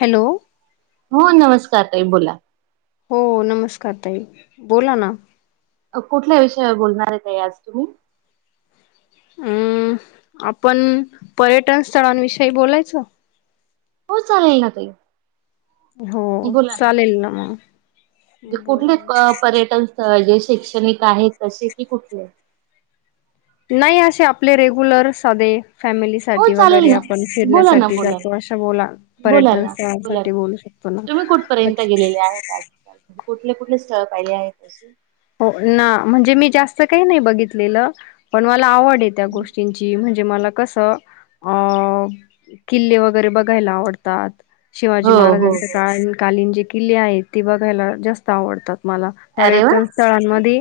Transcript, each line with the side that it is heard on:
left: Hello.
right: हो नमस्कार ताई बोला
left: हो नमस्कार ताई बोला ना
right: कुठल्या विषयावर बोलणार आहेत ताई आज तुम्ही?
left: म आपण पर्यटन स्थळांविषयी बोलायच?
right: हो चालेल ना ताई-
left: हो चालेल ना मग. बोला
right: कुठले
left: ना.
right: पर्यटन स्थळ जे शैक्षणिक आहे तसे की कुठले
left: नाही असे आपले रेगुलर साधे फॅमिली
right: हो
left: साठी
right: चालेल
left: वगैरे
right: ना.
left: आपण
right: बोला ना
left: फिरण्यासाठी
right: बोला ना
left: जातो अशे बोला
right: बोला
left: पर्यटन
right: ना बोला ना.
left: स्थळासाठी बोलू शकतो. ना
right: तुम्ही कुठपर्यंत गेलेले आहेत आजकाल कुठले, कुठले स्थळ पाहिले आहेत तेथे?
left: हो ना म्हणजे मी जास्त काही नाही बघितलेलं पण मला आवड आहे त्या गोष्टींची म्हणजे मला कस अ किल्ले वगैरे बघायला आवडतात. शिवाजी
right: हो हो
left: महाराजांचे
right: हो
left: का कालीन जे किल्ले आहेत ते बघायला जास्त आवडतात मला
right: अरे वा.
left: पर्यटन
right: अरे वा.
left: स्थळांमध्ये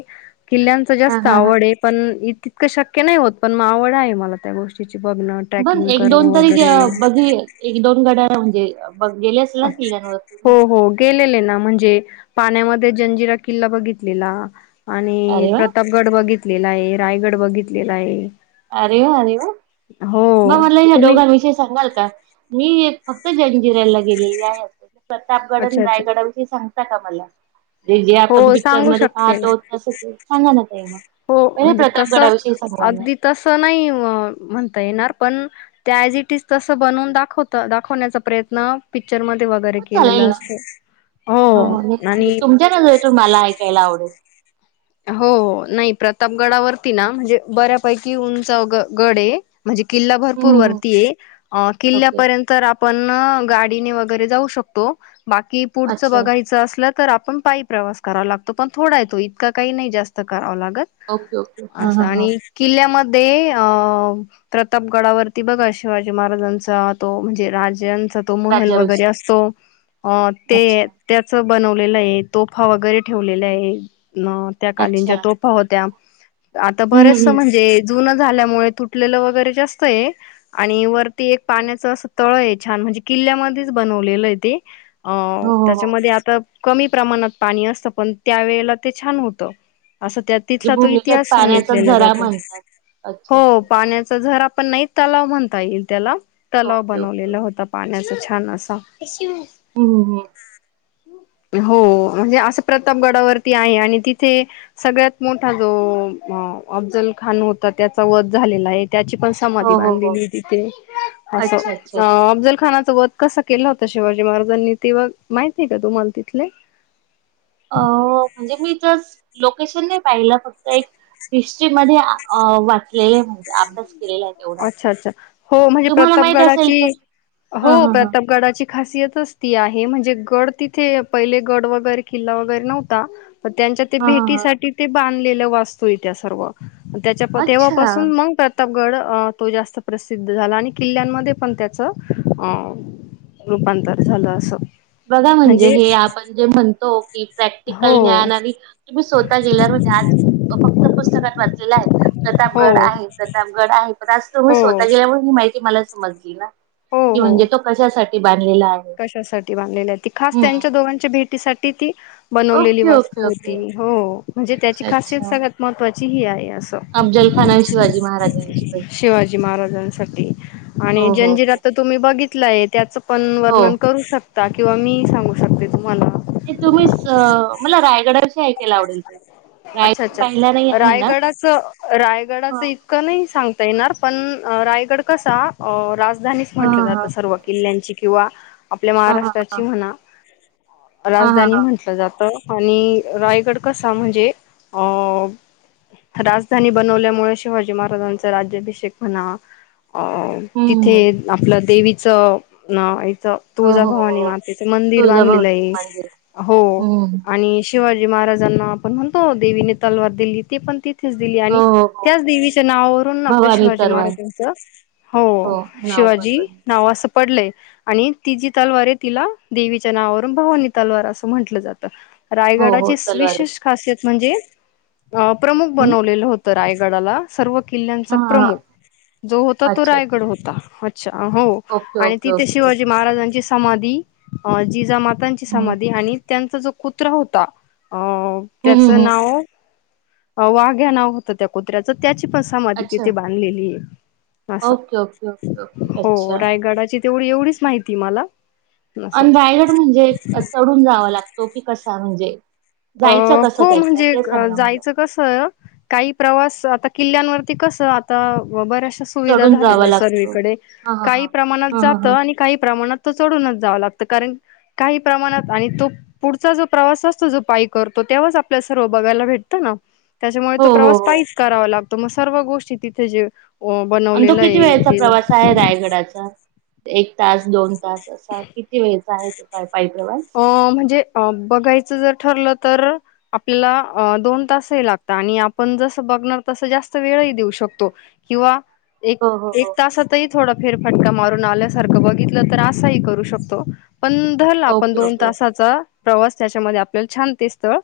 left: किल्ल्यांच
right: हा
left: जास्त
right: हा हा
left: आवड ये पण तितकं शक्य नाही होत पण म आवड आहे मला त्या गोष्टीची बघन
right: पण एक दोन तरी बघी एक दोन गड्या म्हणजे ब गेले अस
left: अच्छा. हो हो गेलेले ना म्हणजे पाण्यामध्ये जंजिरा किल्ला बघितलेला. आणि
right: अरे वा
left: प्रतापगड बघितलेला आहे रायगड बघितलेला आहे.
right: अरे वा अरे वा
left: हो
right: मग म्हटलंईला
left: तुम्ही
right: दोघां विषय सांगाल का. मी फक्त जंजिरेला गेलेली आहे अस प्रतापगड आणि
left: अच्छा अच्छा
right: रायगडा विष सांगता का मला जे
left: हो
right: आपण पिक्चर
left: सांगू
right: म
left: शकते ना
right: पाहतो तसच सांगा ना ते ना
left: हो
right: पहिले
left: म्हणजे तसं
right: प्रतापगडावष सांगा ना.
left: अगदी तसं नाही म्हणता येणार पण त त्या ज इट इज तसं बनवून दाखवत दाखवण्याचा प्रयत्न पिक्चर म वगैरे
right: हो
left: केलेलं
right: चालेल ना.
left: असत हो
right: मी सांगते.
left: आणि
right: तुमच्या नजरेतून मला ऐकायला आवडेल.
left: हो नाही प्रतापगडावरती ना म्हणजे बऱ्यापैकी उंचा गड आहे. म्हणजे किल्ला
right: हम्म
left: भरपूर
right: हम्म हम्म
left: वरतीय
right: ओके.
left: किल्ल्यापर्यंत पण गाडीने वगैरे जाऊ शकतो बाकी पुढच
right: अच्छा.
left: बघायचं असलं तर आपण पायी प्रवास करावा लागतो पण थोडा येतो इतका काही नाही जास्त करावं लागत.
right: Okay okay. हा
left: असं
right: हा हा.
left: आणि किल्ल्यामध्ये अ प्रतापगडावरती बघा शिवाजी महाराजांचा तो म्हणजे राजांचा तो महल वगैरे
right: राज्याभिषेक.
left: असतो अ ते
right: अच्छा.
left: त्याच बनवलेलं आहे तोफा वगैरे ठेवलेल्या आहे अ त्या कालीन
right: अच्छा.
left: ज्या तोफा होत्या आता
right: हम्म
left: बरेच
right: हम्म.
left: म्हणजे जुन झाल्यामुळे तुटलेलं वगैरे जास्त आहे आणि वर ते एक पाण्याच असं तळ आहे छान म्हणजे किल्ल्यामध्येच बनवलेलं आहे ते अ
right: हो हो हो.
left: त्याच्यामध्ये आता कमी प्रमाणात पाणी असतं पण त्यावेेळेला ते छान होत असं त्यात
right: जे
left: तिथला तो
right: भूमिगत
left: इतिहास
right: पाण्याचा
left: सांगितलेला
right: झरा
left: जातो
right: म्हणतात. अच्छा
left: हो
right: अच्छा.
left: पाण्याच जर आपण नाही तलाव म्हणता येईल त्याला तलाव
right: ओके ओके.
left: बनवलेला होता पाण्याचा छान असा.
right: [unintelligible]
left: हो म्हणजे असं प्रतापगडावरती आहे आणि तिथे सगळ्यात मोठा जो अफजल खान होता त्याचा वध झालेला आहे त्याची पण
right: हो,
left: धी
right: हो, हो.
left: बांधलेली तिथे असं
right: अच्छा, अच्छा,
left: अ
right: अच्छा.
left: अफजल खानासोबत कस केला होता शिवाजी महाराजांनी तेव माहितीय का तुम्हाला तिथले?
right: अ म्हणजे मी तरच लोकेशन नाही पाहिलं फक्त एक हिस्ट्रीमध्येध्ये वाचलेले म्हणजे अभ्यास केलेला आहे तेवढा.
left: अच्छा अच्छा हो म्हणजे
right: तुम्हाला माहीत असेल
left: प्रतापगडाची
right: तर? हां,
left: हो
right: हां, हां.
left: प्रतापगडाची खासियतच ती आहे म्हणजे गड तिथे पहिले गड वगैरे किल्ला वगैरे नव्हता तर त्यांच्या ते
right: हां, हां, हां.
left: भेटीसाठी ते बांधलेलं वास्तू त्या सर्व त्याच्या
right: अच्छा.
left: तेव्हापासून मग प्रतापगड तो जास्त प्रसिद्ध झाला आणि किल्ल्यांमध्ये पण त्याच अ रूपांतर झालं असं.
right: बघा म्हणजे हे आपण जे म्हणतो की
left: हो
right: प्रॅक्टिकल जञ तुम्ही स्वतः गेल्यावर आजा ते फक्त पुस्तकात वाचलेला आहे
left: हो
right: प्रतापगड आहे प्रतापगड आहे पण आज तुम्ही
left: हो
right: स्वतः गेल्यामुळे ही माहिती मला समजली ना
left: हो
right: की
left: हो
right: म्हणजे तो कशासाठी बांधलेला आहे.
left: कशासाठी बांधले खास
right: हं.
left: त्यांच्या दोघांच्या भेटीसाठी ती बनवलेली
right: ओके,
left: वास्तू
right: ओके,
left: होती
right: ओके.
left: हो म्हणजे त्याची
right: अच्छा
left: खासियत सगळ्यात महत्त्वाची ही आहे असं.
right: अफ्जल खान आणि शिवाजी महाराजांची भेट.
left: शिवाजी महाराजांसाठी आणि
right: हो हो
left: जंजिरा
right: हो
left: त तुम्ही बघितलाय त्याचं पण
right: हो
left: वर्णन करू शकता किंवा मी सांगू शकते तुम्हाला
right: ते तुम्हीच मला रायगडाशी ऐकायला आवडेल ते
left: अच्छा
right: रायगड पाहिला नाही
left: अच्छा
right: आहे ना?
left: रायगडाच
right: ह
left: रायगडाच नाही सांगता येणार पण रायगड कसा णीच
right: ह
left: म्हटलं जातं सर्व किल्ल्याची किंवा आपल्या
right: ह ह ह
left: महाराष्ट्राची म्हणा
right: ह ह
left: राजधानी
right: ह
left: म्हटलं जातं आणि रायगड कसा म्हणजे अ राजधानी बनवल्यामुळे शिवाजी महाराजांचा राज्याभिषेक म्हणा अ
right: हम्म
left: तिथे
right: हम्म.
left: आपलं देवीचं ना याचं
right: हो हो हो
left: तुळजाभवानी
right: हो.
left: मातेचे मंदिर
right: तुळजाभवानी
left: बांधलेलं आहे
right: मंदिर
left: हो
right: हम्म
left: आणि शिवाजी महाराजांना आपण म्हणतो देवीने तलवार दिली होती पण त च दिली
right: हो
left: आणि
right: हो हो
left: त्याच देवीच्या नावावरून आपल्या
right: भवानी
left: शिवाजी
right: तरवार
left: महाराजांचं हो
right: नाव पण
left: शिवाजी
right: पड
left: नाव असं पडलंय आणि तिचीी तलवार आहे तिला देवीच्या नावावरून भावानी तलवार असं म्हंटलं जातं
right: हो हो
left: रायगडाचे
right: तलवार
left: विशेष खासियत म्हणजे प्रमुख
right: हम्म
left: बनवलेलं होतं रायगडाला सर्व किल्ल्यांचा
right: हा हा हा.
left: प्रमुख जो होता तो
right: अच्छा अच्छा
left: रायगड होता अच्छा हो
right: ओके
left: आणि
right: ओके
left: तिथे
right: ओके ओके
left: शिवाजी महाराजांची समाधी जिजामातांची
right: हम्म
left: समाधी आणि त्यांचा जो कुत्रा होता अ
right: हम्म
left: त्याचं
right: हम्म
left: नाव वाघ्या नाव होतं त्या कुत्र्याचं त्याची पण समाधी तिथे
right: अच्छा
left: बांधलेली आहे अस
right: ओके ओके ओके ओके
left: हो
right: अच्छा
left: रायगडाची तेवढी एवढीच माहिती मला असं
right: अं राायलट म्हणजे चढून जावा लागतो की कसा म्हणजे जायचं कसं त्याच्या ते सांगा मला
left: कस काही प्रवास आता किल्ल्यावरती कस आता बर धा
right: चढून जावा
left: झाले
right: लागतो
left: सर्कडे
right: हा हा
left: काही
right: हा
left: प्रणात
right: हा हा
left: जात
right: हा
left: आणि काही प्रण चढूनच जावं लागत कारण काही प्रमाणात आणि तो पुढचा जो प्रवास असतो जो पाईक करतो तेव्हाच आपल्या सर्व बघायला भेटतं ना त्याच्यामुळे
right: हो
left: तो
right: हो
left: प्रवास
right: हो
left: पाहीच करावा लागतो तर मग सर्व गोष्टी तिथे जे अ,
right: आणि तो
left: बनवलेलं
right: किती
left: आहे
right: वेळेचा
left: ते
right: प्रवास आहे रायगडाचा एक तास दोन तास असा किती वेळचा आहे तो काय पाय प्रवास
left: अ म्हणजे बघायचं जर ठरलं तर आपल्याला अ दोन तासही लागतात आणि आपण जसं बघणार तस जास्त वेळही देऊ शकतो किंवा एक
right: हो हो हो
left: तासातही थोडा फेरफटका मारून आल्यासारखं बघितलं तर असाही करू शकतो पण पण
right: ओके
left: दोन
right: ओके
left: तासाचा प्रवास त्याच्यामध्ये आपल्याला छान ते स्थळ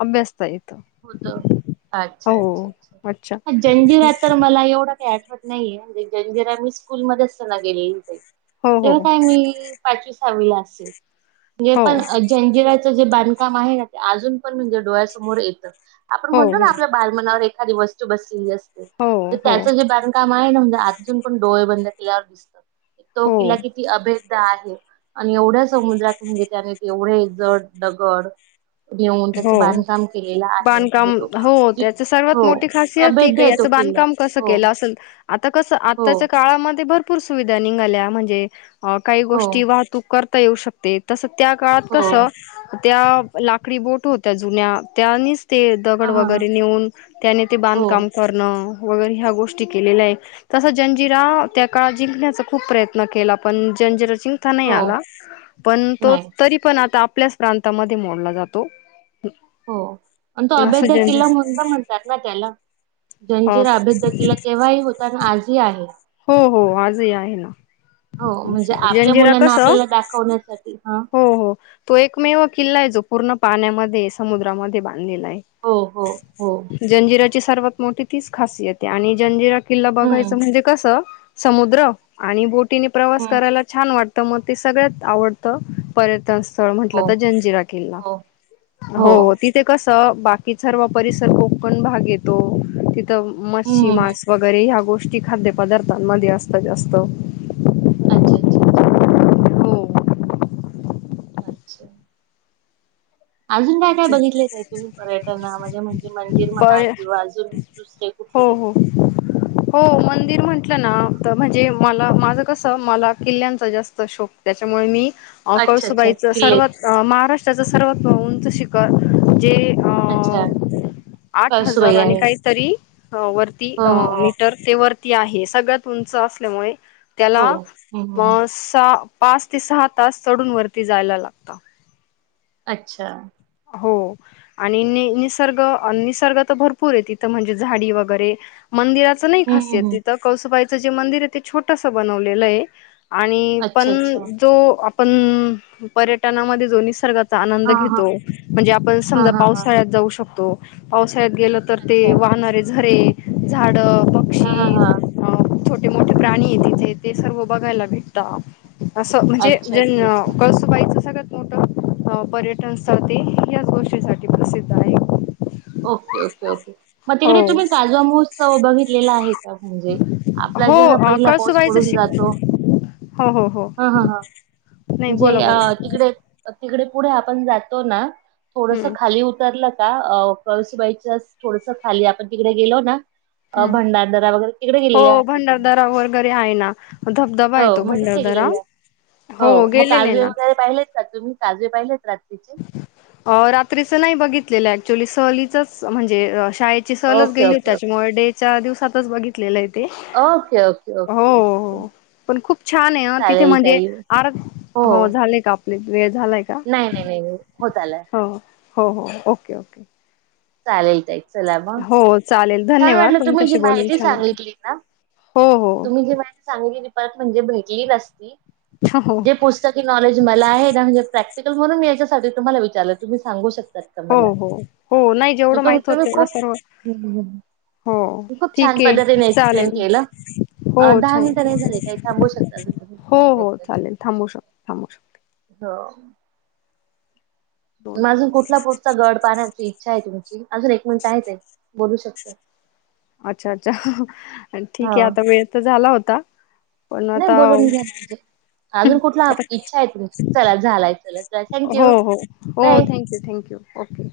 left: अभ्यासता येतं
right: हो अच्छा अच्छा अच्छा जंजीरात तर मला एवढं काही आठवत नाही जे मी स्कूल मध्ये असताना गेले ते
left: हो हो
right: तेव्हा काय मी
left: हो
right: [unintelligible] काज पण म्हणे डळ्यासमोर येत आपण
left: हो
right: म्हणो
left: हो
right: ना आप बा एा व ब अस
left: हो हो
right: त्या काम आहे ना म्हणजे अजून पण डोळे बंद केल्यावर दिसत तो
left: हो
right: किला किती अभेद आहे आणि एवढ्या समुद्रात म्हणजे त्याने एवढे जड दगड घेऊन त्याचं
left: हो
right: बांधकाम के
left: बांधकाम हो त्याच सर्वात
right: हो
left: मोठी खासियत ती क
right: अभेद्य आहे तो
left: याचं
right: किल्ला
left: बांधकाम कसं
right: हो
left: केलं असल आता कसं
right: हो
left: आताच्या काळामध्ये भरपूर सुविधा निघाल्या म्हणजे अ काही
right: हो
left: गोष्टी वाहतूक करता येऊ शकते तसं त्या काळात
right: हो
left: कसं त्या लाकडी बोट होत्या जुन्या त्यानीच ते
right: हा
left: दगड
right: हा हा
left: वगैरे नेऊन त्याने ते
right: हो
left: बांधकाम करणं वगैरे ह्या गोष्टी केलेल्या आहे तस जंजिरा त्या काळात जिंकण्याचा खूप प्रयत्न केला पण जंजिरा जिंक नाही
right: हो
left: आला पण तो
right: नाही
left: तरी पण आता आपल्याच प्रांतामध्ये मोडला जातो ह
right: हो आणि तो अभैद किल्ला म्हणून तर म्हणत्यात ना त्याला. जंजिरा अभेद किल्ला तेव्हाही होता आणि आजही आहे.
left: हो हो आजही आहे ना, जंजिरा कसं
right: होण्यासाठी हा
left: हो हो तो एकमेव किल्ला आहे, जो पूर्ण पाण्यामध्ये समुद्रामध्ये बां धलेला आहे.
right: हो हो हो.
left: जंजिऱ्याची सर्वात मोठी तीच खासियत आहे आणि जंजिरा किल्ला
right: हम्म
left: बघायचं म्हणजे कसं समुद्र आणि बोटीने प्रवास
right: हम्म
left: करायला छान वाटतं, मग ते सगळ्यात आवडतं. पर्यटनस्थळ म्हंटलं
right: हो
left: तर जंजिरा किल्ला.
right: हो
left: हो हो ती ते कसं बाकी सर्व परिसर कोकण भाग येतो. तिथं
right: हम्म
left: मच्छी,
right: हम्म. हम्म.
left: मास वगैरे ह्या गोष्टी खाद्यपदार्थांमध्ये असतात जास्त.
right: अच्छा अच्छा अच्छा.
left: हो
right: अच्छा. अजून काय काय बघितले ताई तुम्ही, पर्यटनामध्ये म्हणजे मंदिर
left: बर
right: म्हणा किंवा अजून दुसरे कुठले?
left: [inaudible] हो मंदिर म्हटलं ना, तर म्हणजे मला माझं कसं मला किल्ल्यांचा जास्त शोक त्याच्यामुळे मी
right: अच्छा अच्छा
left: कळसुबाईच
right: किल्ले
left: सर्वात महाराष्ट्राचं सर्वात उंच शिखर जे
right: अच्छा
left: अ आठ हजार
right: कळसूबाई
left: आणि
right: आहे.
left: काही तरी वरती
right: हो हो
left: मीटर ते वरती आहे, सगळ्यात उंच असल्यामुळे त्याला
right: हो हो हम्म हम्म हम्म
left: अ सहा पाच ते सहा तास चढून वरती जायला लागतं.
right: अच्छा.
left: हो. आणि नि निसर्ग निसर्ग तर भरपूर आहे, तिथं म्हणजे झाडी वगैरे मंदिरात असं नाही
right: हम्म
left: खासियत
right: हम्म हम्म
left: तिथं, कळसुबाई जे मंदिर आहे, ते छोटस बनवलेलं आहे. आणि
right: अच्छा
left: पण
right: अच्छा.
left: जो आपण पर्यटनामध्ये जो निसर्ग आनंद
right: हा हा
left: घेतो. म्हणजे आपण
right: हां,
left: समजा
right: हां, हां.
left: पावसाळ्यात जाऊ शकतो. पावसाळ्यात गेल तर
right: अच्छा.
left: ते वाहणारे झरे, झाड
right: हा
left: पक्षी
right: हा.
left: अ छोटे मोठे प्राणी आहे तिथे, ते सर्व बघायला भेट तं. असं म्हणजे
right: अच्छा,
left: जे
right: अच्छा, अच्छा.
left: कळसुबाईच सगळ्यात मोठं पर्यटन तर ते ह्याच गोष्टीसाठी प्रसिद्ध आहे.
right: Okay okay okay. मग
left: हो.
right: तिकडे तुम्ही काजवा महोत्सव बघित लेला आहे का? म्हणजे आपला
left: हो
right: जे ना
left: अ
right: पहिला पाऊस
left: कळसुबाईचं
right: पडून
left: शिक
right: जातो
left: हो हो हो
right: हा हा हा,
left: नाही
right: म्हणजे
left: बोला
right: अ
left: बोला
right: तिकडे तिकडे पुढे आपण जातो ना, थोडसं
left: हम्म.
right: खाली उतरलं का कळसुबाईचं थोडसं खाली, आपण तिकडे गेलो ना अ
left: हम्म.
right: भंडारदरा वगैरे तिकडे गेलेले
left: हो
right: आहात का तुम्ही?
left: भंडारदरा वगैरे आहे ना धबधबा
right: हो,
left: आहे तो
right: मग तिथे
left: भंडारदरा.
right: गेलेलं आहे. हो, मग
left: गेलेले
right: काजवे
left: ना.
right: वगैरे पाहिलेत? तसं मी काजवे पाहिलेत रात्रीचे.
left: अ रात्रीच नाही बघितलेलं ऍक्च्युली, सहलीचच म्हणजे शाळे ची सहलच
right: ओके,
left: गेली होती,
right: ओके, ओके.
left: त्याच्यामुळे डेच्या दिवसातच बघितलेलं आहे ते.
right: Okay, okay, okay.
left: हो, पण खूप छान आहे ह तिथे
right: चालेल
left: म्हणजे
right: ताई.
left: आर हो, झालेय का आपली वेळ झालाय का?
right: नाही नाही नाही, होत आलाय.
left: हो हो हो, ओके ओके.
right: चालेल ताई, चला मग
left: हो चालेल.
right: छान
left: धन्यवाद
right: वाटलं तुम्ही जी
left: तुमच्याशी बोलून
right: माहिती
left: छान वाटलं
right: सांगितली ना,
left: हो हो
right: तुम्ही जी मा ांगली पर म्हणजे भेटली असती
left: हो
right: जे पुस् नॉलेज मला आहे म्हणजे प्रॅक्टिकल म्हणून मी याच्यासाठी तुम्हाला विचारलं तुम्ही सांगू शकता.
left: हो हो हो नाही जेवढं माहित होत
right: तुम्ही
left: तेवढ
right: खूप
left: सर्व
right: हम्म,
left: हो
right: खूप छान
left: ठीक आहे
right: पद्धतीने एक्सप्लेन
left: चालेल
right: केलं.
left: हो
right: अ दहा
left: छान
right: मिनिटं नाही झाले ताई. थांबू शकता अजून तुम्ही.
left: हो
right: दोन
left: हो चालेल थांबू शक थांबू शक
right: हा
left: दोन
right: अजून
left: कॉल
right: कुठला पुढचा गड पाहण्याची इच्छा आहे तुमची अजून एक मिनिट आहे बोलू शकत
left: अच्छा अच्छा ठीक
right: हा.
left: आहे आता वेळ तर झाला होता. पण
right: नाही
left: आता
right: बोलून घ्या नाजे अजून कुठला
left: आता
right: इच्छा आहे तुमची चला झालाय चला thank you bye
left: okay thank you okay